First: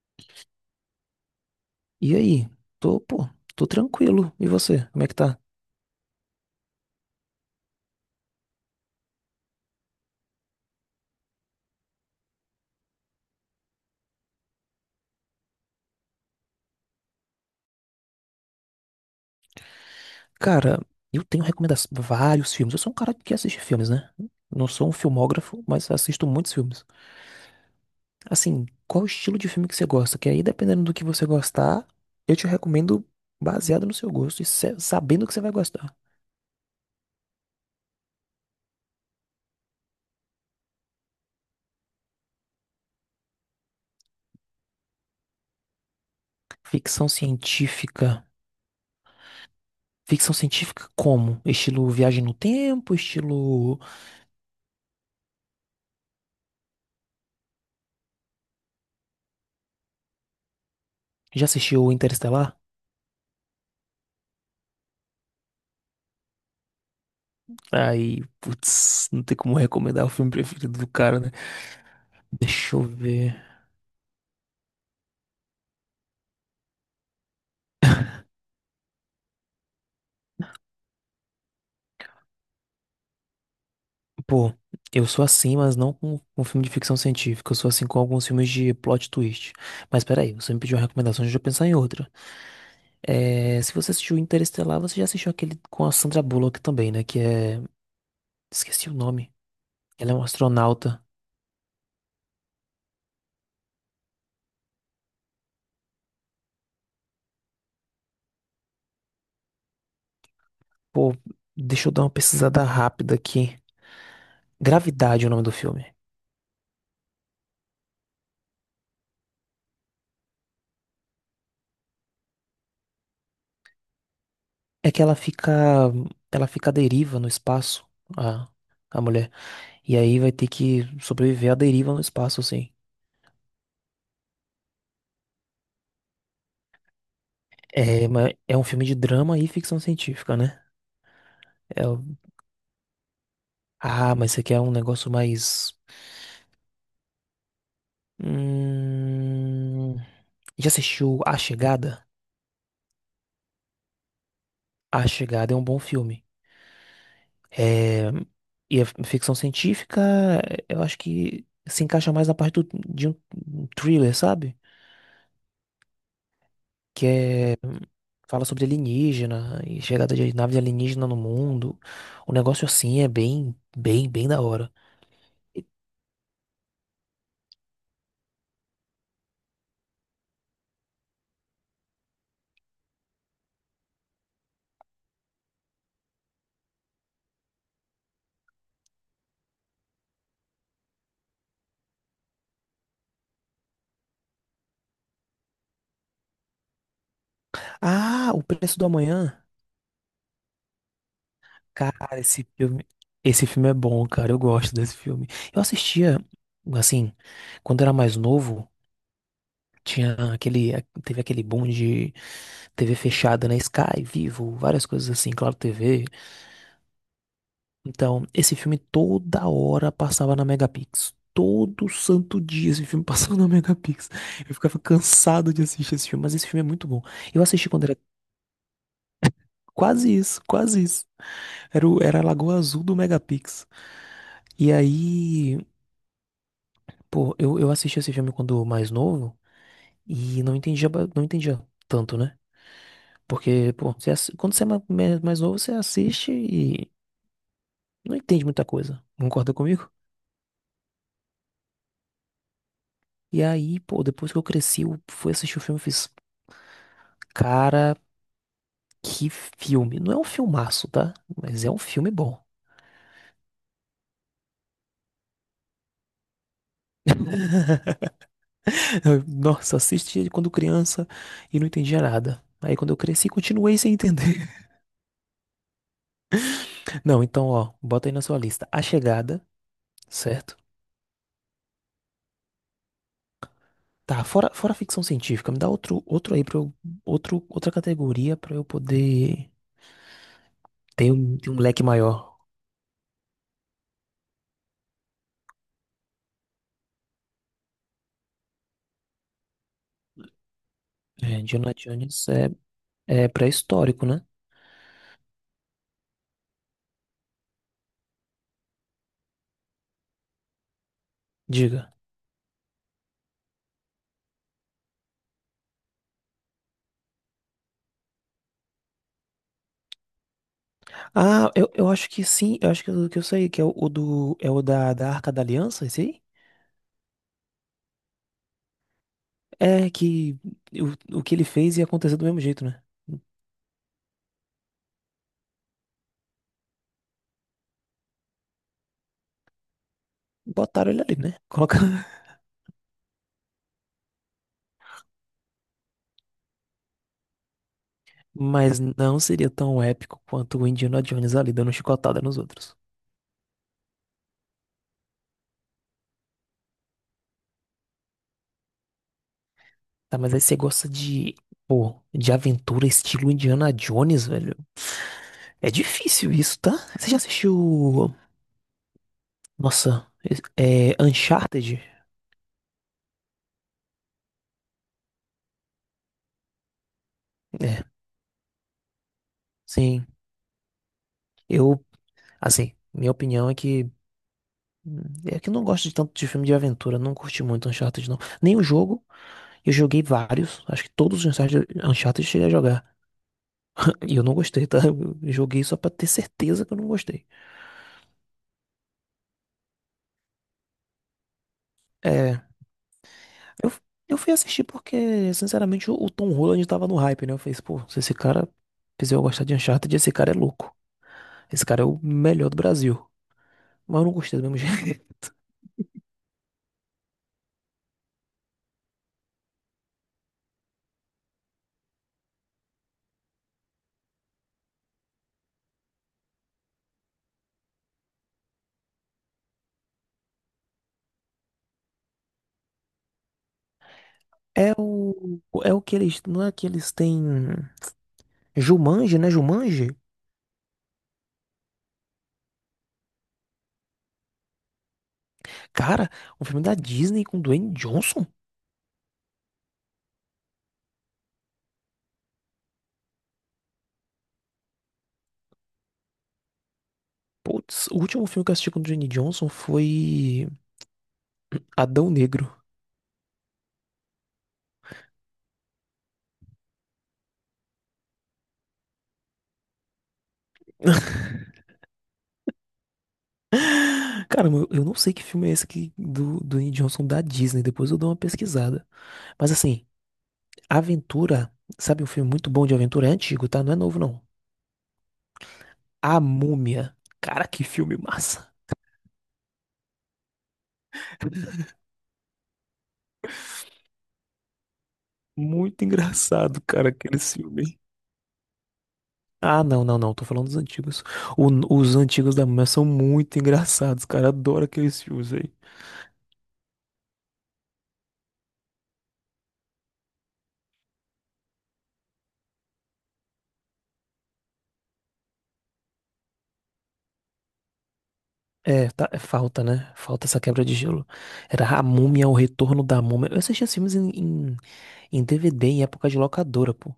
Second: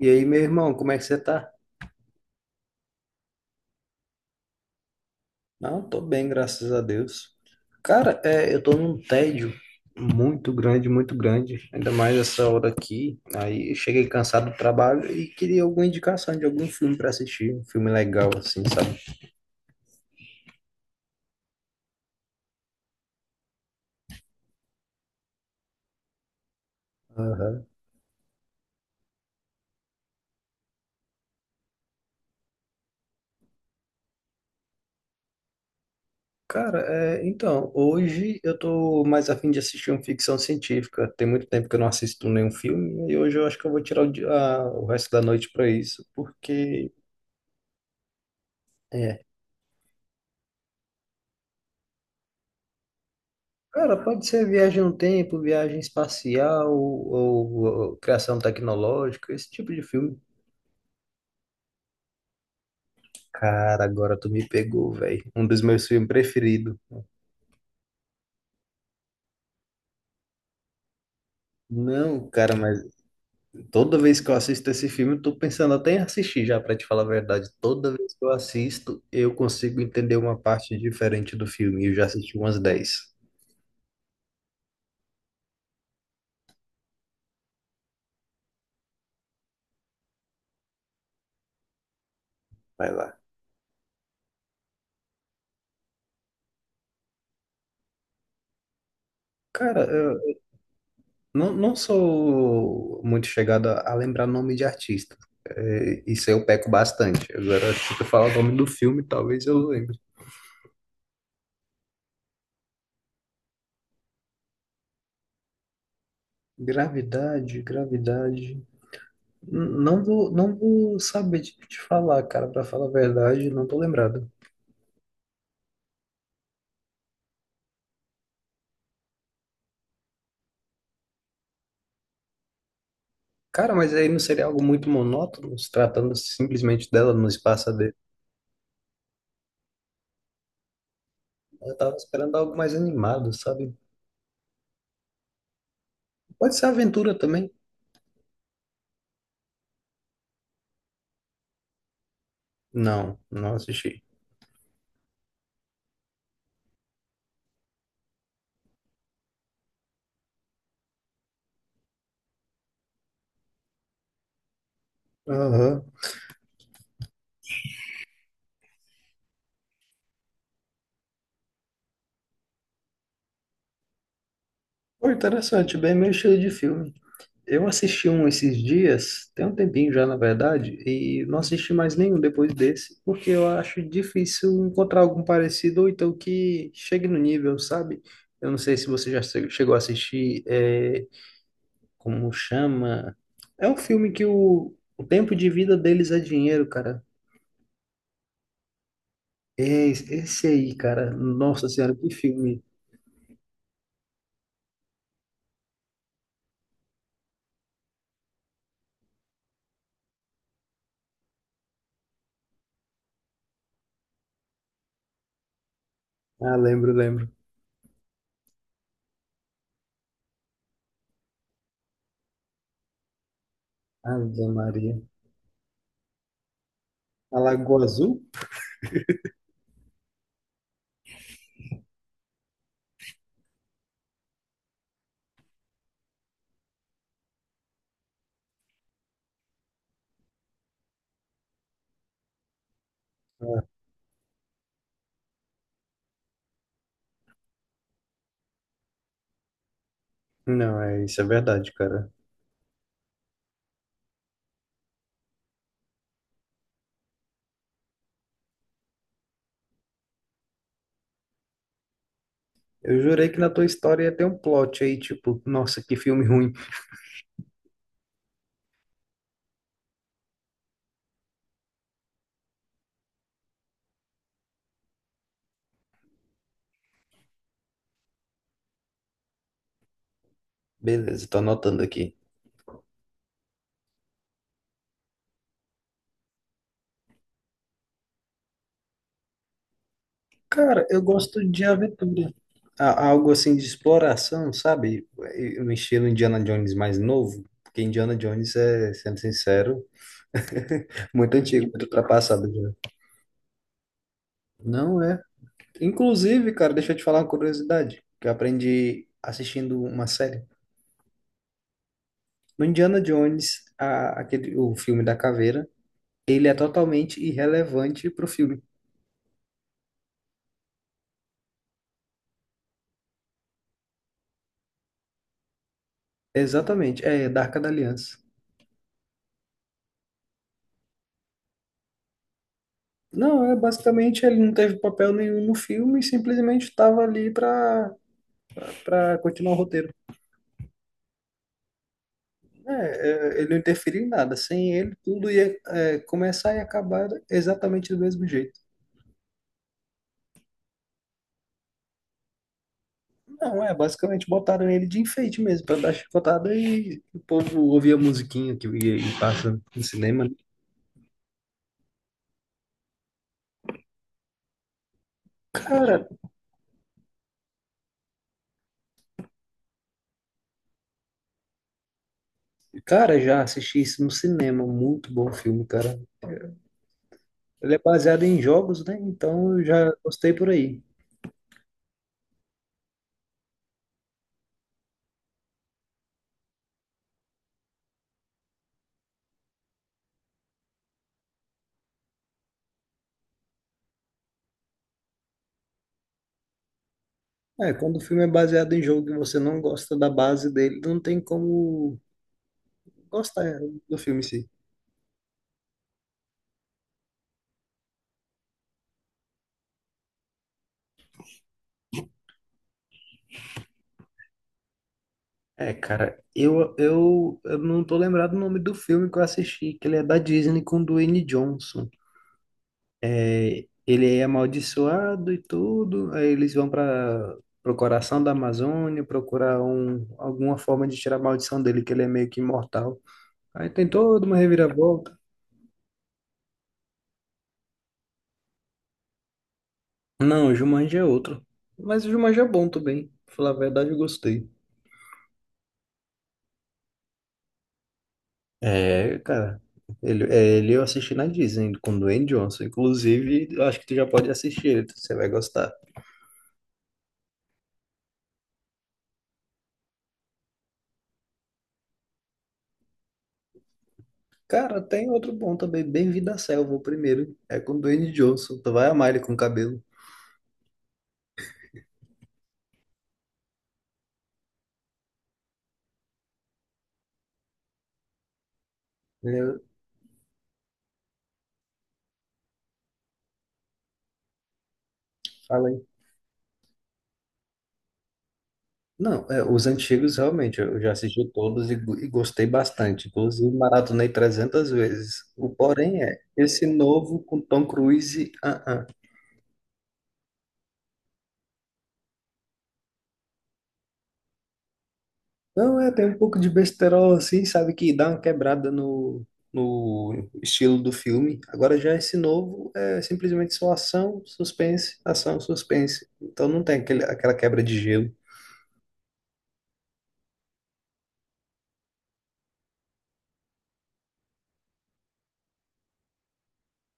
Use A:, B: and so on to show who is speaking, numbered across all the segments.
A: E aí, meu irmão, como é que você tá?
B: E aí? Tô, pô, tô tranquilo. E você? Como é que tá?
A: Não, tô bem, graças a Deus. Cara, é, eu tô num tédio muito grande, ainda mais essa hora aqui. Aí eu cheguei cansado do trabalho e queria alguma indicação de algum filme pra assistir, um filme legal assim, sabe?
B: Cara, eu tenho recomendações, vários filmes. Eu sou um cara que assiste filmes, né? Não sou um filmógrafo, mas assisto muitos filmes.
A: Aham.
B: Assim, qual o estilo de filme que você gosta? Que aí, dependendo do que você gostar, eu te recomendo baseado no seu gosto e sabendo que você vai gostar.
A: Cara, é, então, hoje eu tô mais afim de assistir uma ficção científica. Tem muito tempo que eu não assisto nenhum filme e hoje eu acho que eu vou tirar o resto da noite pra isso, porque
B: Ficção científica.
A: é,
B: Ficção científica como? Estilo Viagem no Tempo, estilo...
A: Cara, pode ser viagem no tempo, viagem espacial ou criação tecnológica, esse tipo de filme.
B: Já assistiu Interestelar?
A: Cara, agora tu me pegou, velho. Um dos meus filmes preferidos.
B: Aí, putz, não tem como recomendar o filme preferido do cara, né?
A: Não, cara,
B: Deixa
A: mas
B: eu ver.
A: toda vez que eu assisto esse filme, eu tô pensando até em assistir já, pra te falar a verdade. Toda vez que eu assisto, eu consigo entender uma parte diferente do filme. E eu já assisti umas dez
B: Pô, eu sou assim, mas não com filme de ficção científica. Eu sou assim com alguns filmes de plot twist. Mas peraí, você me pediu uma recomendação, deixa eu pensar em outra.
A: Vai lá.
B: É, se você assistiu Interestelar, você já assistiu aquele com a Sandra Bullock também, né? Que é. Esqueci o nome.
A: Cara,
B: Ela é uma astronauta.
A: Não, não sou muito chegado a lembrar nome de artista. É, isso eu peco bastante. Agora, se tu falar o nome do filme, talvez eu lembre.
B: Pô, deixa eu dar uma pesquisada rápida aqui. Gravidade é o nome do filme.
A: Gravidade, gravidade. Não vou saber te falar, cara, pra falar a verdade, não tô lembrado.
B: É que ela fica. Ela fica à deriva no espaço, a, a mulher. E aí vai ter que sobreviver à deriva no espaço, assim.
A: Cara, mas aí não seria algo muito monótono, se tratando simplesmente dela no espaço dele.
B: É, mas é um filme de drama e ficção científica, né?
A: Eu
B: É
A: tava
B: o-
A: esperando algo mais animado, sabe?
B: Ah, mas isso aqui é um negócio mais.
A: Pode ser aventura também.
B: Hum... Já assistiu A Chegada?
A: Não, não assisti.
B: A Chegada é um bom filme. É... E a ficção científica, eu acho que se encaixa mais na parte do... de um thriller, sabe?
A: Aham.
B: Que é... fala sobre alienígena e chegada de naves alienígena no mundo. O negócio assim é bem, bem, bem da hora.
A: Pô, interessante, bem meu estilo de filme. Eu assisti um esses dias, tem um tempinho já, na verdade, e não assisti mais nenhum depois desse, porque eu acho difícil encontrar algum parecido ou então que chegue no nível, sabe? Eu não sei se você já chegou a assistir, como chama? É um filme que o tempo de vida deles é dinheiro, cara.
B: Ah, O Preço do Amanhã.
A: É esse aí, cara. Nossa Senhora, que
B: Cara, esse
A: filme.
B: filme, esse filme é bom, cara. Eu gosto desse filme. Eu assistia, assim, quando era mais novo, tinha aquele, teve aquele boom de TV fechada, né? Sky, Vivo, várias coisas assim, Claro TV.
A: Ah, lembro, lembro.
B: Então, esse filme toda hora passava na Megapix. Todo santo dia esse filme passava na Megapix.
A: Ave
B: Eu ficava
A: Maria.
B: cansado de assistir esse filme, mas esse filme é muito bom.
A: A
B: Eu assisti
A: Lagoa
B: quando era
A: Azul?
B: quase isso, quase isso. Era, era a Lagoa Azul do Megapix. E aí, pô, eu assisti esse filme quando mais novo e não entendia, não entendia tanto, né?
A: Ah,
B: Porque, pô, quando você é mais novo, você assiste e não entende muita coisa. Concorda comigo?
A: Não, é isso, é verdade, cara.
B: E aí, pô, depois que eu cresci, eu fui assistir o filme e fiz. Cara, que filme. Não é um filmaço, tá? Mas é um filme bom.
A: Eu jurei que na tua história ia ter um plot aí, tipo, nossa, que filme ruim.
B: Nossa, assisti quando criança e não entendia nada. Aí quando eu cresci, continuei sem entender. Não, então, ó, bota aí na sua lista. A Chegada, certo?
A: Beleza, tô anotando aqui.
B: Tá, fora ficção científica, me dá outro aí pra eu, outro, outra categoria pra eu poder
A: Cara, eu
B: ter um,
A: gosto
B: ter um
A: de
B: leque
A: aventura.
B: maior.
A: Algo assim de exploração, sabe? Um estilo Indiana Jones mais novo. Porque Indiana Jones é, sendo sincero,
B: É,
A: muito antigo,
B: Indiana
A: muito
B: Jones
A: ultrapassado
B: é,
A: já.
B: é pré-histórico, né?
A: Não é Inclusive, cara, deixa eu te falar uma curiosidade que eu aprendi assistindo uma série.
B: Diga.
A: No Indiana Jones, aquele, o filme da caveira, ele é totalmente irrelevante pro filme.
B: Ah, eu acho que sim, eu acho que eu sei, que é o do, é o da, da Arca da Aliança, esse aí?
A: Exatamente, é da Arca da Aliança.
B: É que o que ele fez ia acontecer do mesmo jeito, né?
A: Não, é basicamente ele não teve papel nenhum no filme, simplesmente estava ali para continuar o roteiro.
B: Botaram ele ali, né? Coloca...
A: É, é, ele não interferiu em nada. Sem ele, tudo ia começar e acabar exatamente do mesmo jeito.
B: Mas não seria tão épico quanto o Indiana Jones ali dando chicotada nos outros.
A: Não, é, basicamente botaram ele de enfeite mesmo, pra dar chicotada e o povo ouvia a musiquinha que ia e passa no
B: Tá,
A: cinema, né?
B: mas aí você gosta de, pô, de aventura estilo Indiana Jones, velho. É
A: Cara,
B: difícil isso, tá? Você já assistiu, nossa, é Uncharted?
A: cara, já assisti isso no cinema, muito bom filme, cara. Ele é
B: É,
A: baseado em jogos, né? Então eu já
B: sim.
A: gostei por aí.
B: Eu, assim, minha opinião é que hum, é que eu não gosto de tanto de filme de aventura, não curti muito Uncharted, não. Nem o jogo, eu joguei vários, acho que todos os Uncharted, Uncharted eu cheguei a jogar. E eu não gostei, tá? Eu joguei só pra ter certeza que eu não gostei.
A: É, quando o filme é baseado em jogo e você não gosta da base dele, não tem como
B: É,
A: gostar
B: eu,
A: do
B: eu
A: filme em
B: fui
A: si.
B: assistir porque, sinceramente, o Tom Holland tava no hype, né? Eu falei, pô, se esse cara fizer eu gostar de Uncharted, esse cara é louco. Esse cara é o melhor do Brasil. Mas eu não gostei do mesmo jeito.
A: É, cara, eu não tô lembrado o nome do filme que eu assisti, que ele é da Disney com o Dwayne Johnson. Ele é amaldiçoado e tudo. Aí eles vão para o coração da Amazônia procurar alguma forma de tirar a maldição dele, que ele é meio que imortal. Aí tem toda uma
B: É o,
A: reviravolta.
B: é o que eles, não é que eles têm Jumanji, né? Jumanji?
A: Não, o Jumanji é outro. Mas o Jumanji é bom também. Pra falar a verdade, eu gostei.
B: Cara, um filme da Disney com Dwayne Johnson?
A: É, cara. Ele eu assisti na Disney com o Dwayne Johnson. Inclusive, eu acho que tu já pode assistir ele, você vai gostar.
B: Putz, o último filme que eu assisti com Dwayne Johnson foi Adão Negro.
A: Cara, tem outro bom também, Bem-vindo à Selva, o primeiro. É com o Dwayne Johnson. Tu vai amar ele com o cabelo.
B: Caramba, eu não sei que filme é esse aqui do, do Dwayne Johnson da Disney. Depois eu dou uma pesquisada. Mas assim, aventura, sabe um filme muito bom de aventura? É antigo, tá? Não é novo, não.
A: Fala aí.
B: A Múmia. Cara, que filme massa.
A: Não, os antigos realmente eu já assisti todos e gostei bastante. Inclusive, maratonei 300 vezes. O
B: Muito
A: porém é,
B: engraçado,
A: esse
B: cara, aquele
A: novo com Tom
B: filme.
A: Cruise, ah.
B: Ah, não. Tô falando dos antigos. O- os antigos da Múmia são muito engraçados, cara. Adoro aqueles filmes aí.
A: Não, tem um pouco de besterol assim, sabe, que dá uma quebrada no estilo do filme. Agora já esse novo é simplesmente só ação, suspense, ação, suspense. Então não tem aquele, aquela quebra de gelo.
B: É, tá, é falta, né? Falta essa quebra de gelo. Era A Múmia, O Retorno da Múmia. Eu assistia esses filmes em DVD em época de locadora, pô.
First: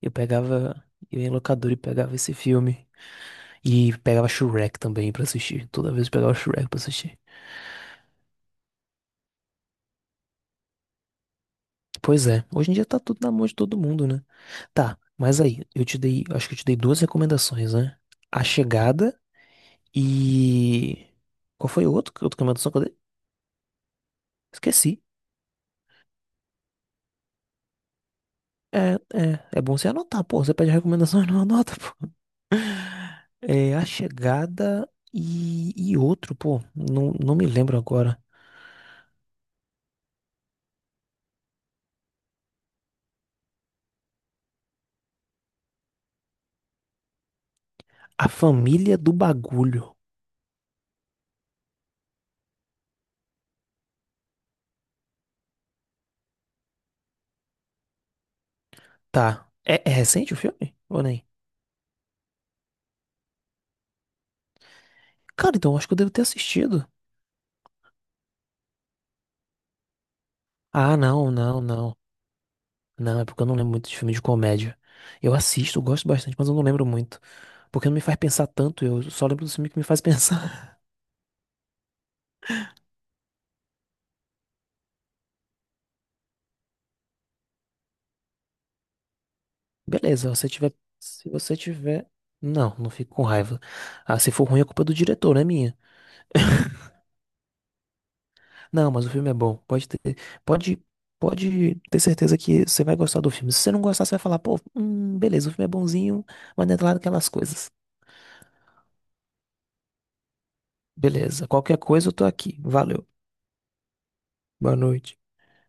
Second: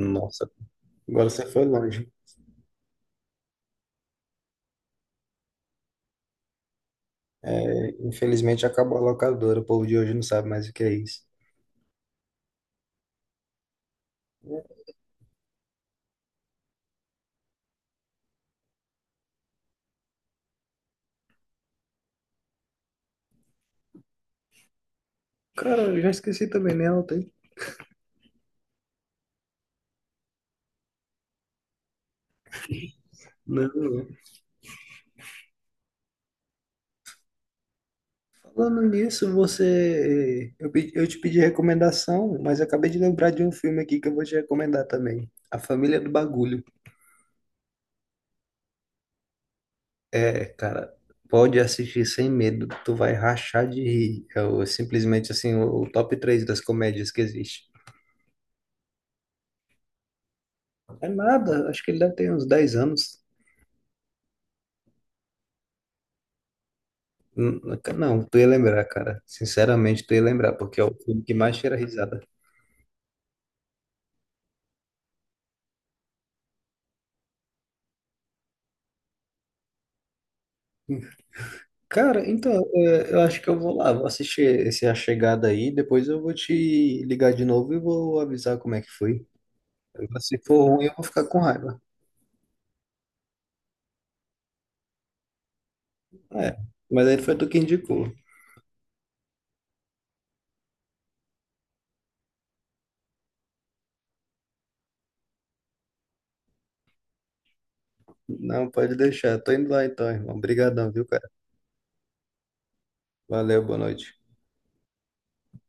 B: Eu pegava, eu ia
A: agora
B: em
A: você foi
B: locadora e
A: longe.
B: pegava esse filme. E pegava Shrek também pra assistir. Toda vez eu pegava Shrek pra assistir.
A: É, infelizmente acabou a locadora, o povo de hoje não sabe mais o que é isso.
B: Pois é, hoje em dia tá tudo na mão de todo mundo, né? Tá, mas aí, eu te dei, acho que eu te dei duas recomendações, né? A Chegada e. Qual foi o outro, outra recomendação que eu dei? Esqueci.
A: Cara, eu já esqueci também, né? Não tem.
B: É, é bom você anotar, pô. Você pede recomendação e não anota, pô.
A: Não.
B: É, A Chegada e outro, pô. Não, não me lembro agora.
A: Falando nisso, você. Eu te pedi recomendação, mas eu acabei de lembrar de um filme aqui que eu vou te recomendar também. A Família do Bagulho.
B: A Família do Bagulho.
A: É, cara, pode assistir sem medo, tu vai rachar de rir. Simplesmente assim, o top 3 das comédias que existe.
B: Tá. É, é recente o filme? Ou
A: É
B: nem?
A: nada, acho que ele deve ter uns 10 anos.
B: Cara, então eu acho que eu devo ter assistido.
A: Hum, Não, tu ia lembrar, cara. Sinceramente, tu ia lembrar, porque é o
B: Ah,
A: filme
B: não,
A: que mais
B: não,
A: tira
B: não.
A: risada.
B: Não, é porque eu não lembro muito de filme de comédia. Eu assisto, eu gosto bastante, mas eu não lembro muito. Porque não me faz pensar tanto, eu só lembro do filme que me faz pensar.
A: Cara, então, eu acho que eu vou lá, vou assistir esse A Chegada aí, depois eu vou te ligar de novo e vou avisar como é que foi.
B: Beleza, se
A: Se
B: você
A: for
B: tiver.
A: ruim, eu vou ficar
B: Se
A: com
B: você
A: raiva.
B: tiver. Não, não fico com raiva. Ah, se for ruim, a culpa é do diretor, não é minha.
A: É, mas aí foi tu que indicou.
B: Não, mas o filme é bom. Pode ter. Pode. Pode ter certeza que você vai gostar do filme. Se você não gostar, você vai falar, pô, beleza, o filme é bonzinho, mas não é lá daquelas coisas.
A: Não, pode deixar. Tô indo lá então, irmão. Obrigadão, viu, cara?
B: Beleza. Qualquer coisa eu tô aqui. Valeu.
A: Valeu, boa noite.
B: Boa noite.